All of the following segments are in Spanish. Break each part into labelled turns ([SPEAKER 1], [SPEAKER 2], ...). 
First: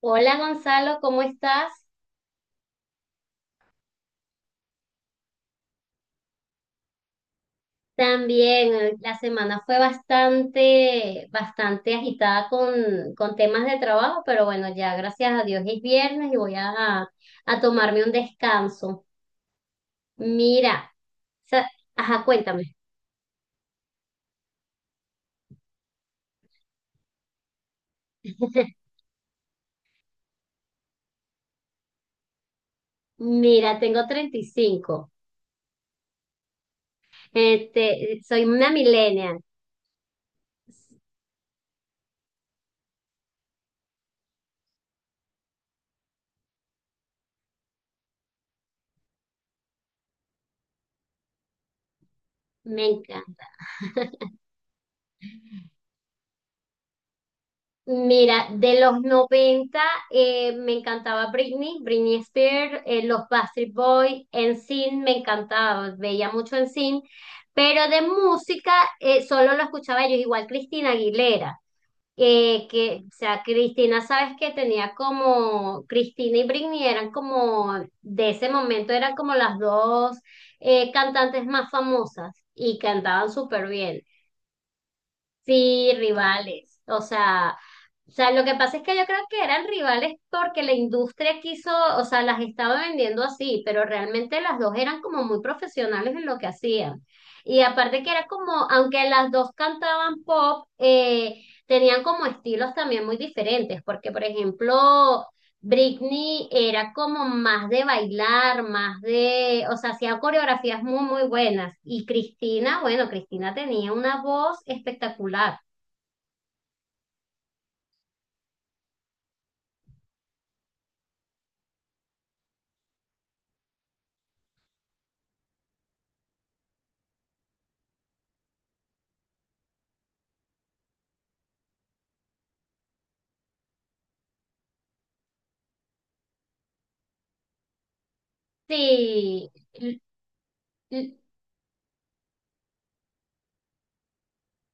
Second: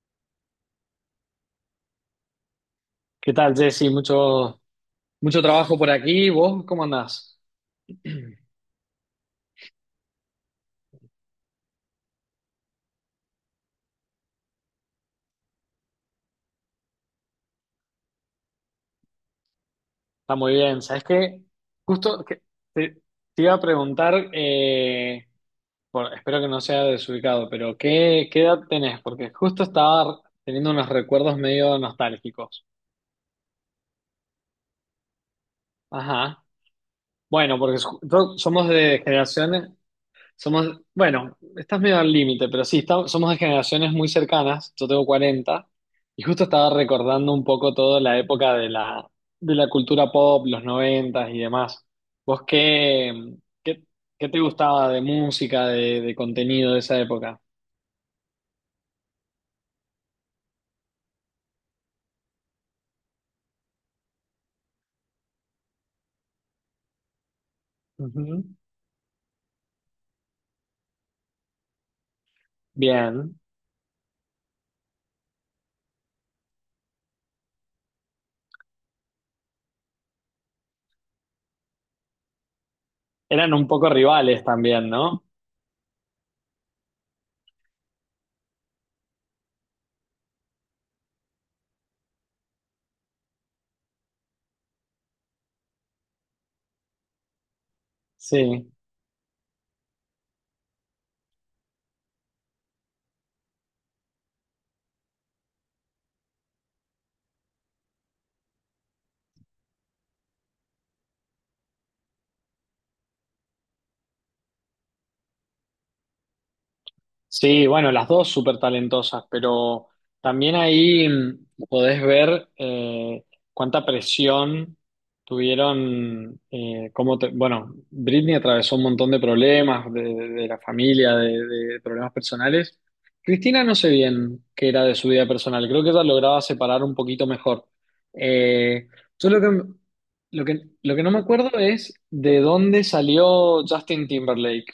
[SPEAKER 1] Hola Gonzalo, ¿cómo estás?
[SPEAKER 2] ¿Qué tal, Jesse? Mucho trabajo por aquí. ¿Vos cómo andás?
[SPEAKER 1] También la semana fue bastante agitada con temas de trabajo, pero bueno, ya gracias a Dios es viernes y voy a tomarme un descanso.
[SPEAKER 2] Está muy bien.
[SPEAKER 1] Mira,
[SPEAKER 2] ¿Sabes qué?
[SPEAKER 1] sa- ajá,
[SPEAKER 2] Justo que
[SPEAKER 1] cuéntame.
[SPEAKER 2] te, te iba a preguntar, espero que no sea desubicado, pero ¿qué edad tenés? Porque justo estaba teniendo unos recuerdos medio nostálgicos.
[SPEAKER 1] Mira, tengo 35.
[SPEAKER 2] Ajá. Bueno, porque
[SPEAKER 1] Este, soy
[SPEAKER 2] somos
[SPEAKER 1] una
[SPEAKER 2] de
[SPEAKER 1] millennial.
[SPEAKER 2] generaciones. Somos, bueno, estás medio al límite, pero sí, estamos, somos de generaciones muy cercanas. Yo tengo 40 y justo estaba recordando un poco toda la época de de la cultura pop, los noventas y demás. ¿Vos
[SPEAKER 1] Me
[SPEAKER 2] qué,
[SPEAKER 1] encanta.
[SPEAKER 2] qué, qué te gustaba de música, de contenido de esa época?
[SPEAKER 1] Mira, de los 90, me encantaba Britney Spears, los Backstreet Boys, Sin me encantaba, veía mucho Sin, pero de
[SPEAKER 2] Ujú.
[SPEAKER 1] música solo lo escuchaba ellos, igual Cristina Aguilera, que, o
[SPEAKER 2] Bien.
[SPEAKER 1] sea, Cristina, sabes que tenía como, Cristina y Britney eran como, de ese momento eran como las dos cantantes más famosas y cantaban
[SPEAKER 2] Eran un
[SPEAKER 1] súper
[SPEAKER 2] poco
[SPEAKER 1] bien.
[SPEAKER 2] rivales también, ¿no?
[SPEAKER 1] Sí, rivales. O sea, lo que pasa es que yo creo que eran rivales porque la industria quiso, o sea, las estaba vendiendo así, pero realmente las dos eran como muy profesionales en lo que hacían. Y aparte que era como,
[SPEAKER 2] Sí.
[SPEAKER 1] aunque las dos cantaban pop, tenían como estilos también muy diferentes, porque por ejemplo, Britney era como más de bailar, más de, o sea, hacía coreografías muy buenas. Y Cristina, bueno, Cristina tenía una voz espectacular.
[SPEAKER 2] Sí, bueno, las dos súper talentosas, pero también ahí podés ver cuánta presión tuvieron, bueno, Britney atravesó un montón de problemas de la familia, de problemas personales. Cristina no sé bien qué era de su vida personal, creo que ella lograba separar un poquito mejor. Eh, yo lo
[SPEAKER 1] Sí,
[SPEAKER 2] que, lo que, lo que no
[SPEAKER 1] l-
[SPEAKER 2] me acuerdo es de dónde salió Justin Timberlake.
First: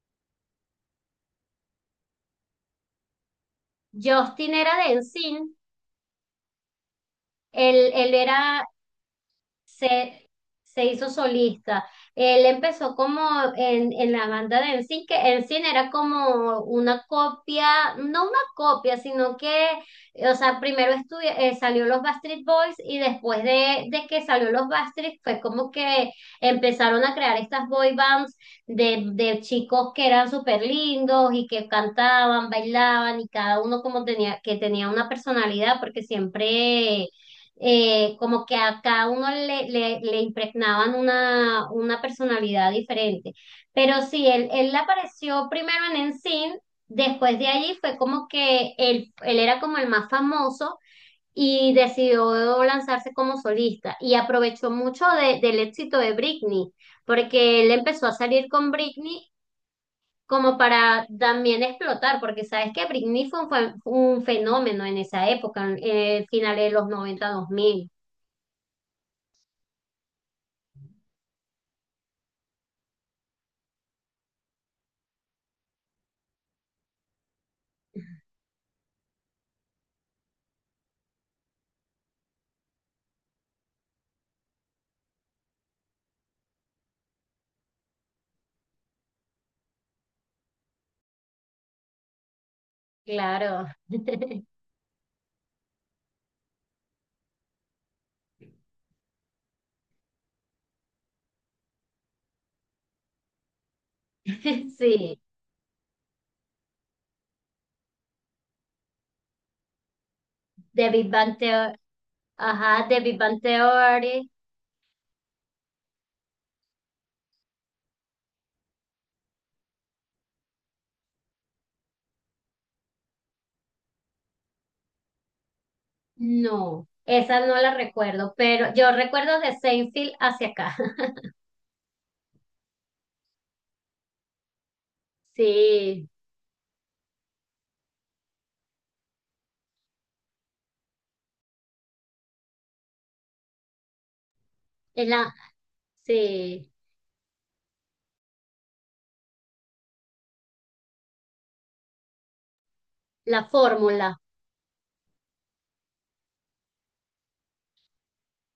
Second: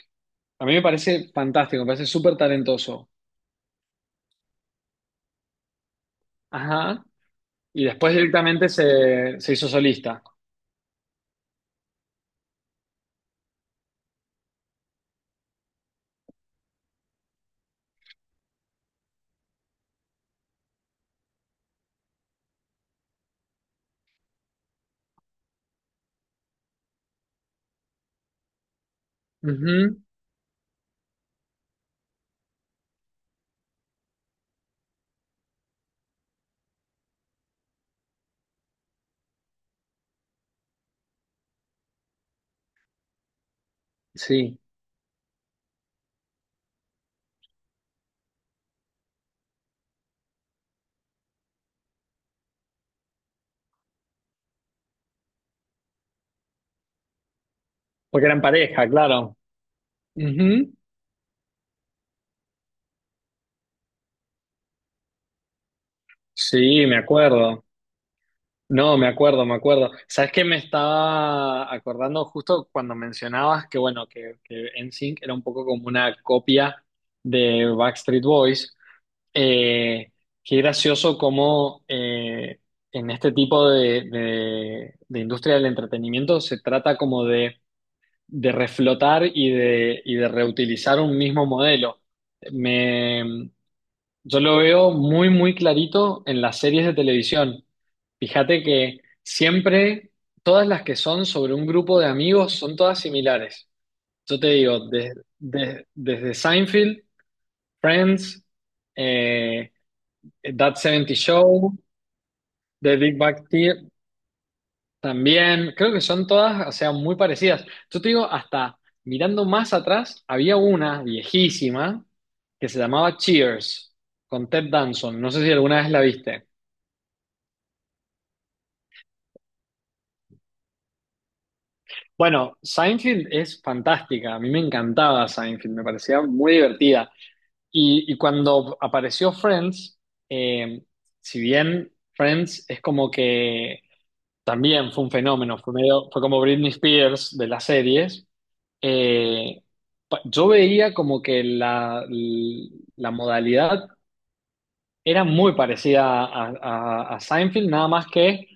[SPEAKER 2] A mí me parece fantástico, me parece súper talentoso.
[SPEAKER 1] Justin era de NSYNC,
[SPEAKER 2] Ajá. Y
[SPEAKER 1] él
[SPEAKER 2] después
[SPEAKER 1] era
[SPEAKER 2] directamente se hizo solista.
[SPEAKER 1] se, se hizo solista. Él empezó como en la banda de Ensign, que Ensign era como una copia, no una copia, sino que, o sea, salió los Backstreet Boys y después de que salió los Backstreet fue como que empezaron a crear estas boy bands de chicos
[SPEAKER 2] Ujú.
[SPEAKER 1] que eran súper lindos y que cantaban, bailaban y cada uno como tenía, que tenía una personalidad porque siempre como que a cada uno le impregnaban una personalidad diferente. Pero sí, él,
[SPEAKER 2] Sí.
[SPEAKER 1] él apareció primero en Ensign, después de allí fue como que él era como el más famoso y decidió lanzarse como solista y aprovechó mucho del éxito de Britney, porque él empezó a
[SPEAKER 2] Porque eran
[SPEAKER 1] salir con
[SPEAKER 2] pareja,
[SPEAKER 1] Britney.
[SPEAKER 2] claro.
[SPEAKER 1] Como
[SPEAKER 2] Ujú.
[SPEAKER 1] para también explotar, porque sabes que Britney fue un fenómeno en esa época, en, finales de
[SPEAKER 2] Sí,
[SPEAKER 1] los
[SPEAKER 2] me
[SPEAKER 1] noventa, dos
[SPEAKER 2] acuerdo.
[SPEAKER 1] mil.
[SPEAKER 2] No, me acuerdo, me acuerdo. ¿Sabes qué? Me estaba acordando justo cuando mencionabas que, bueno, que NSYNC era un poco como una copia de Backstreet Boys. Eh, qué gracioso cómo en este tipo de industria del entretenimiento se trata como de reflotar y de reutilizar un mismo modelo. Me,
[SPEAKER 1] Claro,
[SPEAKER 2] yo lo veo muy, muy clarito en las series de televisión. Fíjate que siempre todas las que son sobre un grupo de amigos son todas similares. Yo te digo,
[SPEAKER 1] sí.
[SPEAKER 2] desde Seinfeld, Friends, eh, That
[SPEAKER 1] The Big
[SPEAKER 2] 70
[SPEAKER 1] Bang Theory,
[SPEAKER 2] Show,
[SPEAKER 1] ajá,
[SPEAKER 2] The
[SPEAKER 1] The Big
[SPEAKER 2] Big
[SPEAKER 1] Bang
[SPEAKER 2] Bang Theory,
[SPEAKER 1] Theory,
[SPEAKER 2] también, creo que son todas, o sea, muy parecidas. Yo te digo, hasta mirando más atrás, había una viejísima que se llamaba Cheers, con Ted Danson. No sé si alguna vez la viste.
[SPEAKER 1] no, esa no la recuerdo, pero yo recuerdo de Seinfeld hacia acá.
[SPEAKER 2] Bueno, Seinfeld es fantástica, a mí me encantaba Seinfeld, me
[SPEAKER 1] Sí,
[SPEAKER 2] parecía muy divertida. Y cuando apareció Friends, eh, si bien Friends es como que también fue
[SPEAKER 1] es
[SPEAKER 2] un
[SPEAKER 1] la,
[SPEAKER 2] fenómeno, fue como Britney
[SPEAKER 1] sí,
[SPEAKER 2] Spears de las series. Eh, yo veía como que la
[SPEAKER 1] la
[SPEAKER 2] modalidad
[SPEAKER 1] fórmula.
[SPEAKER 2] era muy parecida a, a Seinfeld, nada más que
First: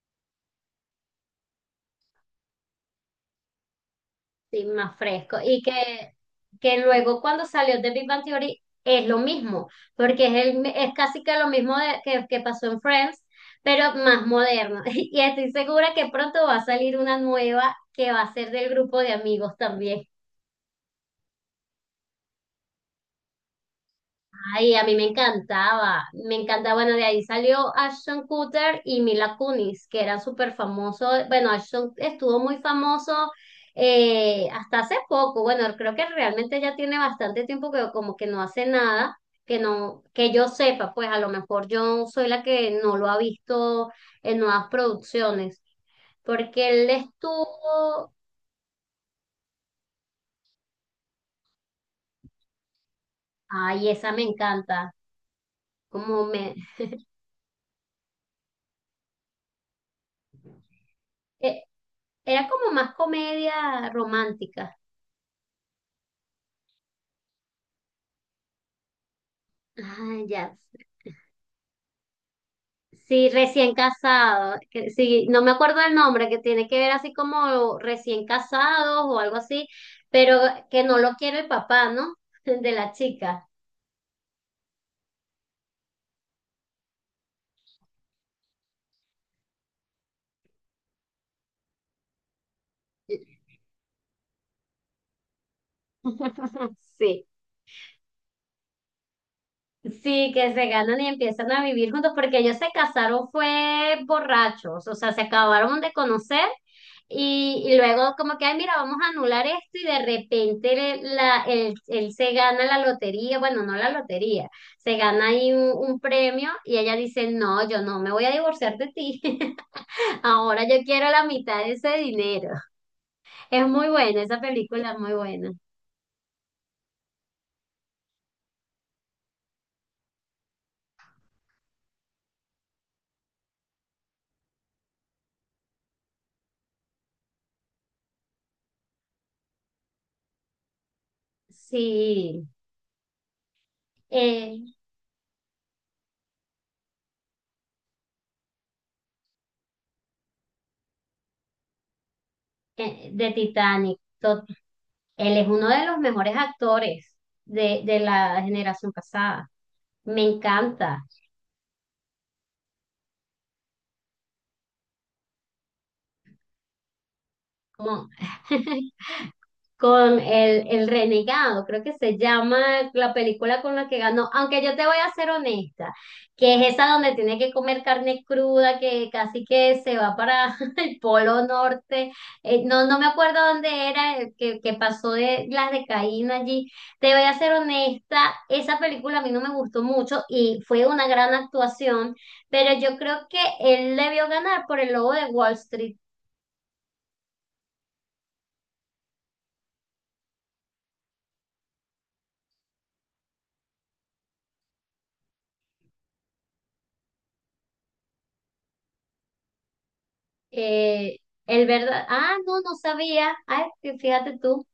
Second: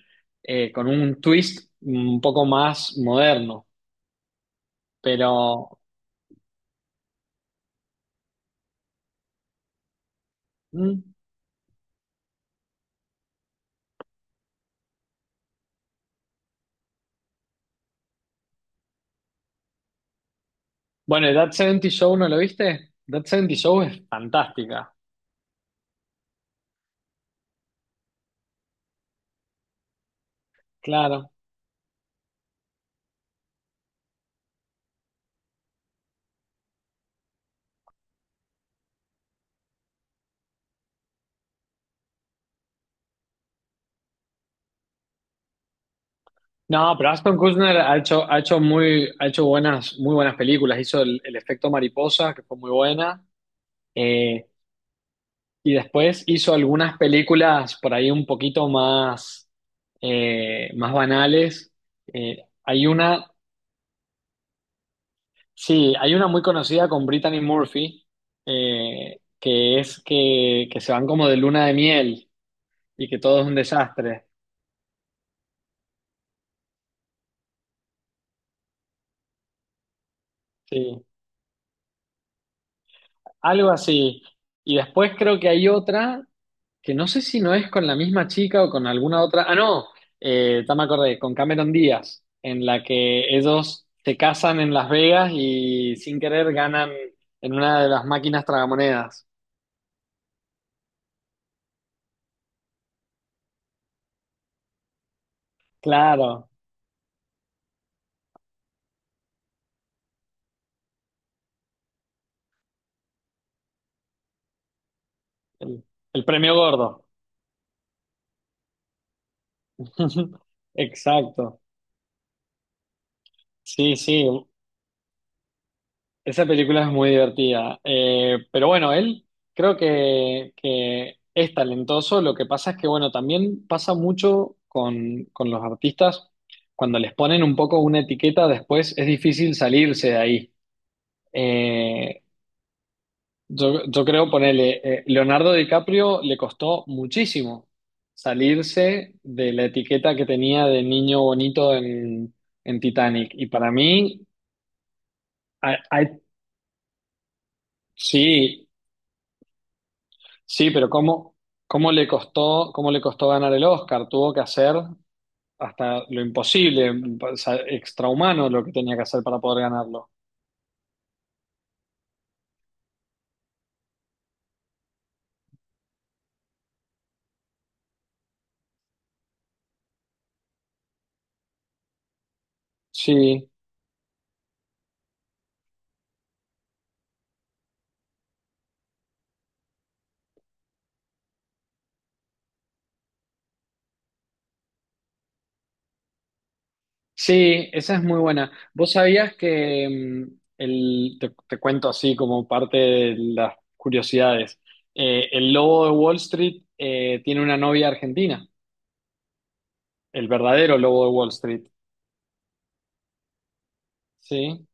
[SPEAKER 2] con un twist un poco más moderno.
[SPEAKER 1] Sí, más fresco. Y
[SPEAKER 2] Pero,
[SPEAKER 1] que luego cuando salió The Big Bang Theory es lo mismo, porque es, el, es
[SPEAKER 2] mm,
[SPEAKER 1] casi que lo mismo que pasó en Friends, pero más moderno. Y estoy segura que pronto va a salir una nueva que va a ser del grupo de amigos también.
[SPEAKER 2] bueno, That 70 Show, ¿no lo viste? That 70 Show es
[SPEAKER 1] Ay, a
[SPEAKER 2] fantástica,
[SPEAKER 1] mí me encantaba, me encanta, bueno, de ahí salió Ashton Kutcher y Mila Kunis, que era súper famoso,
[SPEAKER 2] claro.
[SPEAKER 1] bueno, Ashton estuvo muy famoso hasta hace poco, bueno, creo que realmente ya tiene bastante tiempo que como que no hace nada, que no, que yo sepa, pues a lo mejor yo soy la que no lo ha visto en nuevas producciones, porque él
[SPEAKER 2] No, pero Ashton Kutcher
[SPEAKER 1] estuvo,
[SPEAKER 2] ha hecho muy, ha hecho buenas, muy buenas películas. Hizo el efecto mariposa, que fue muy buena.
[SPEAKER 1] ay, esa me
[SPEAKER 2] eh,
[SPEAKER 1] encanta,
[SPEAKER 2] y después
[SPEAKER 1] como
[SPEAKER 2] hizo
[SPEAKER 1] me,
[SPEAKER 2] algunas películas por ahí un poquito más, más
[SPEAKER 1] eh,
[SPEAKER 2] banales. Eh,
[SPEAKER 1] era como
[SPEAKER 2] hay
[SPEAKER 1] más
[SPEAKER 2] una,
[SPEAKER 1] comedia romántica.
[SPEAKER 2] sí, hay una muy conocida con Brittany Murphy,
[SPEAKER 1] Ah, ya.
[SPEAKER 2] que se van como de luna de miel y que
[SPEAKER 1] Sí,
[SPEAKER 2] todo es un
[SPEAKER 1] recién
[SPEAKER 2] desastre.
[SPEAKER 1] casado. Que sí, no me acuerdo el nombre, que tiene que ver así como recién casados o algo así, pero que no
[SPEAKER 2] Sí,
[SPEAKER 1] lo quiere el papá, ¿no? De la chica.
[SPEAKER 2] algo así. Y después creo que hay otra que no sé si no es con la misma chica o con alguna otra. Ah, no, ya me acordé, con Cameron Díaz, en la que ellos se casan en Las Vegas y sin querer ganan
[SPEAKER 1] Sí,
[SPEAKER 2] en una de las máquinas tragamonedas.
[SPEAKER 1] sí, que se ganan y empiezan a vivir juntos, porque ellos se casaron fue borrachos, o sea, se acabaron de conocer
[SPEAKER 2] Claro,
[SPEAKER 1] y luego como que, ay, mira, vamos a anular esto y de repente él se gana la lotería, bueno, no la lotería, se gana ahí un,
[SPEAKER 2] el,
[SPEAKER 1] un
[SPEAKER 2] el
[SPEAKER 1] premio
[SPEAKER 2] premio
[SPEAKER 1] y ella
[SPEAKER 2] gordo.
[SPEAKER 1] dice, no, yo no me voy a divorciar de ti, ahora yo quiero la
[SPEAKER 2] Exacto.
[SPEAKER 1] mitad de ese dinero. Es muy
[SPEAKER 2] Sí,
[SPEAKER 1] buena,
[SPEAKER 2] sí,
[SPEAKER 1] esa película es muy buena.
[SPEAKER 2] esa película es muy divertida. Pero bueno, él creo que es talentoso. Lo que pasa es que, bueno, también pasa mucho con los artistas. Cuando les ponen un poco una etiqueta, después es difícil salirse de ahí. Eh,
[SPEAKER 1] Sí.
[SPEAKER 2] yo creo
[SPEAKER 1] Eh,
[SPEAKER 2] ponerle, Leonardo DiCaprio le costó muchísimo salirse de la etiqueta que tenía de niño bonito en
[SPEAKER 1] de
[SPEAKER 2] Titanic. Y para
[SPEAKER 1] Titanic.
[SPEAKER 2] mí,
[SPEAKER 1] Él es uno
[SPEAKER 2] hay-
[SPEAKER 1] de los
[SPEAKER 2] hay-
[SPEAKER 1] mejores actores de la
[SPEAKER 2] sí.
[SPEAKER 1] generación pasada. Me
[SPEAKER 2] Sí, pero
[SPEAKER 1] encanta.
[SPEAKER 2] cómo le costó ganar el Oscar? Tuvo que hacer hasta lo imposible, o sea,
[SPEAKER 1] Como,
[SPEAKER 2] extrahumano lo que tenía que hacer para poder ganarlo.
[SPEAKER 1] con el renegado, creo que se llama la película con la que ganó, aunque yo te voy a ser honesta, que es esa donde tiene que comer carne cruda, que casi que se va para el polo norte. No, no me acuerdo
[SPEAKER 2] Sí,
[SPEAKER 1] dónde era, que pasó de las de Caín allí, te voy a ser honesta, esa película a mí no me gustó mucho y fue una gran actuación, pero yo creo que él debió ganar por el lobo de Wall Street.
[SPEAKER 2] sí, esa es muy buena. ¿Vos sabías que te cuento así como parte de las curiosidades? El lobo de Wall Street tiene una novia argentina, el verdadero lobo de
[SPEAKER 1] Eh,
[SPEAKER 2] Wall Street,
[SPEAKER 1] ah, no, no sabía. Ay, fíjate tú.
[SPEAKER 2] ¿sí?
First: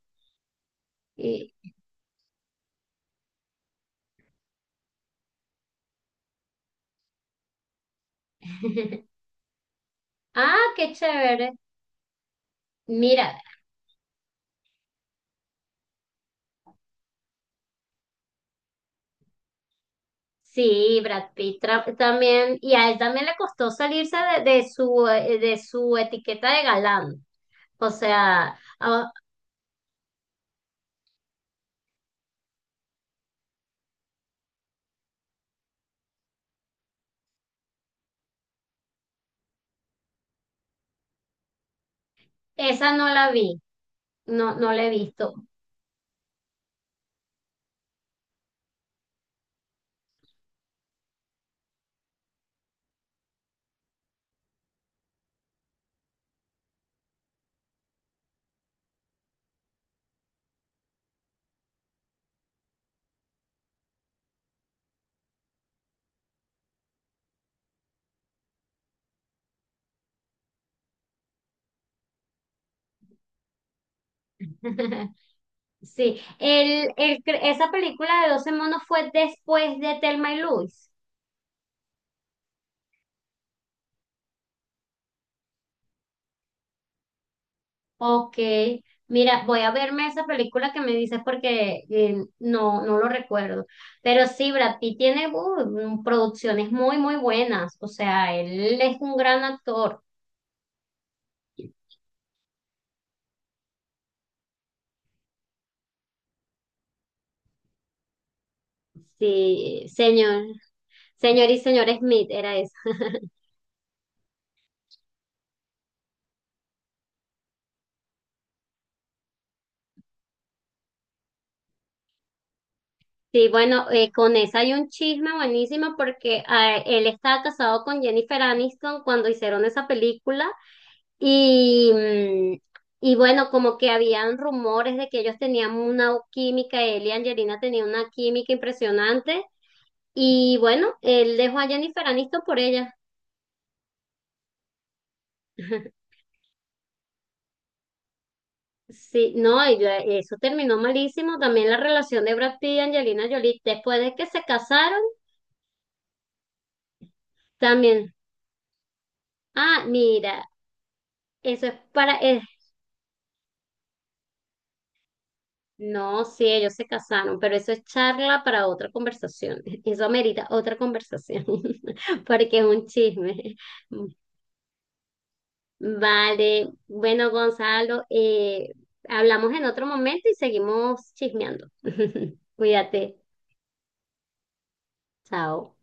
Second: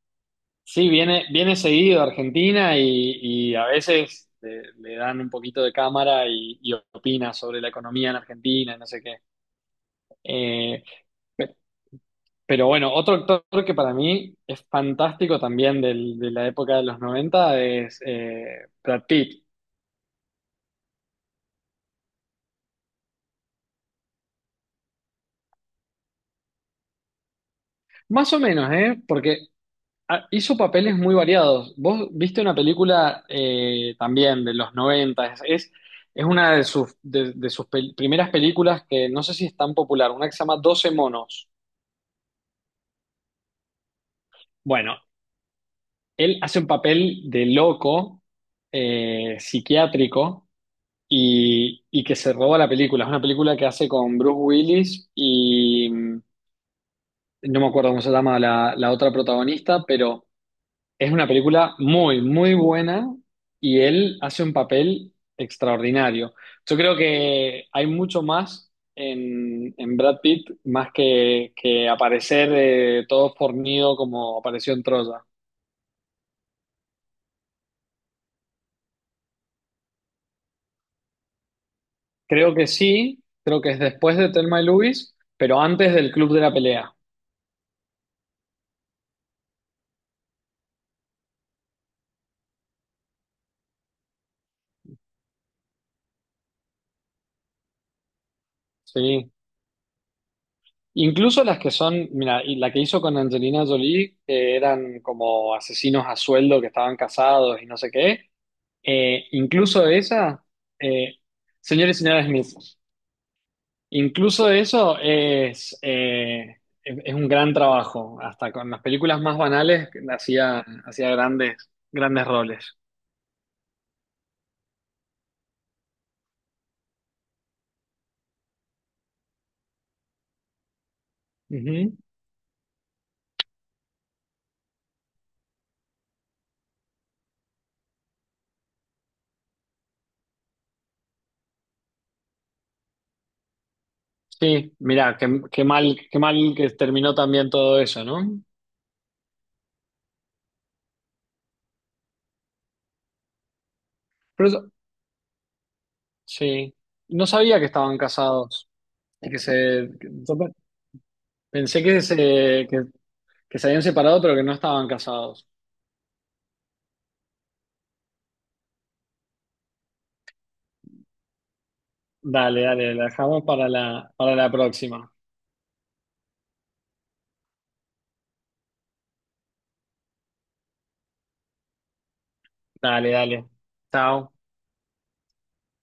[SPEAKER 2] Sí, viene,
[SPEAKER 1] Y-
[SPEAKER 2] viene seguido a Argentina y a veces le, le dan un poquito de cámara y opina sobre la economía en Argentina, no sé qué.
[SPEAKER 1] Ah,
[SPEAKER 2] Eh,
[SPEAKER 1] qué chévere.
[SPEAKER 2] pe- pero bueno, otro
[SPEAKER 1] Mira,
[SPEAKER 2] actor que para mí es fantástico también de la época de los 90 es Brad Pitt.
[SPEAKER 1] sí, también, y a él también le costó salirse de su, de su etiqueta de galán. O
[SPEAKER 2] Más o
[SPEAKER 1] sea,
[SPEAKER 2] menos, ¿eh?
[SPEAKER 1] ah,
[SPEAKER 2] Porque ah, hizo papeles muy variados. Vos viste una película también de los 90 es es una de sus, de sus primeras películas que no sé si es tan popular, una que se llama Doce monos.
[SPEAKER 1] esa no la vi, no, no la he
[SPEAKER 2] Bueno,
[SPEAKER 1] visto.
[SPEAKER 2] él hace un papel de loco psiquiátrico y que se roba la película. Es una película que hace con Bruce Willis y no me acuerdo cómo se llama la otra protagonista, pero... Es una película muy, muy buena y él hace un papel extraordinario. Yo creo que hay mucho más en Brad Pitt, más que aparecer todo fornido como apareció en Troya.
[SPEAKER 1] Sí, esa película de Doce monos fue después de Thelma y Luis.
[SPEAKER 2] Creo que sí, creo que es después de Thelma y Louise, pero antes del Club de la Pelea.
[SPEAKER 1] Ok, mira, voy a verme esa película que me dices porque no, no lo recuerdo. Pero sí, Brad Pitt tiene producciones muy buenas. O sea, él es un
[SPEAKER 2] Sí.
[SPEAKER 1] gran actor.
[SPEAKER 2] Incluso las que son, mira, y la que hizo con Angelina Jolie, que eran como asesinos a sueldo que estaban casados y no sé qué. Eh, incluso
[SPEAKER 1] Sí,
[SPEAKER 2] esa, eh,
[SPEAKER 1] señor y señor
[SPEAKER 2] señor y señoras
[SPEAKER 1] Smith
[SPEAKER 2] Smith,
[SPEAKER 1] era esa.
[SPEAKER 2] incluso eso es, es un gran trabajo. Hasta con las películas más banales hacía, hacía grandes, grandes roles.
[SPEAKER 1] Sí, bueno, con esa hay un chisme buenísimo porque ah, él estaba casado con Jennifer Aniston cuando hicieron esa película. Y,
[SPEAKER 2] Ujú.
[SPEAKER 1] mm, y bueno, como que habían rumores de que ellos tenían una química, él y Angelina tenían una química impresionante. Y bueno, él dejó a Jennifer Aniston por ella.
[SPEAKER 2] Sí, mira, qué, qué mal que terminó también todo eso, ¿no?
[SPEAKER 1] Sí, no, y yo- eso terminó malísimo. También la relación de Brad Pitt y Angelina Jolie, después de que se
[SPEAKER 2] Pero eso-
[SPEAKER 1] casaron,
[SPEAKER 2] sí, no sabía que estaban
[SPEAKER 1] también.
[SPEAKER 2] casados y
[SPEAKER 1] Ah, mira, eso es
[SPEAKER 2] pensé que
[SPEAKER 1] para, es
[SPEAKER 2] que, que se habían separado, pero que no estaban casados.
[SPEAKER 1] no, sí, ellos se casaron, pero eso es charla para otra conversación. Eso amerita otra conversación, porque
[SPEAKER 2] Dale,
[SPEAKER 1] es un
[SPEAKER 2] dale, la dejamos
[SPEAKER 1] chisme.
[SPEAKER 2] para la próxima.
[SPEAKER 1] Vale, bueno, Gonzalo, hablamos en otro momento y seguimos chismeando.
[SPEAKER 2] Dale,
[SPEAKER 1] Cuídate,
[SPEAKER 2] dale. Chao.
[SPEAKER 1] chao.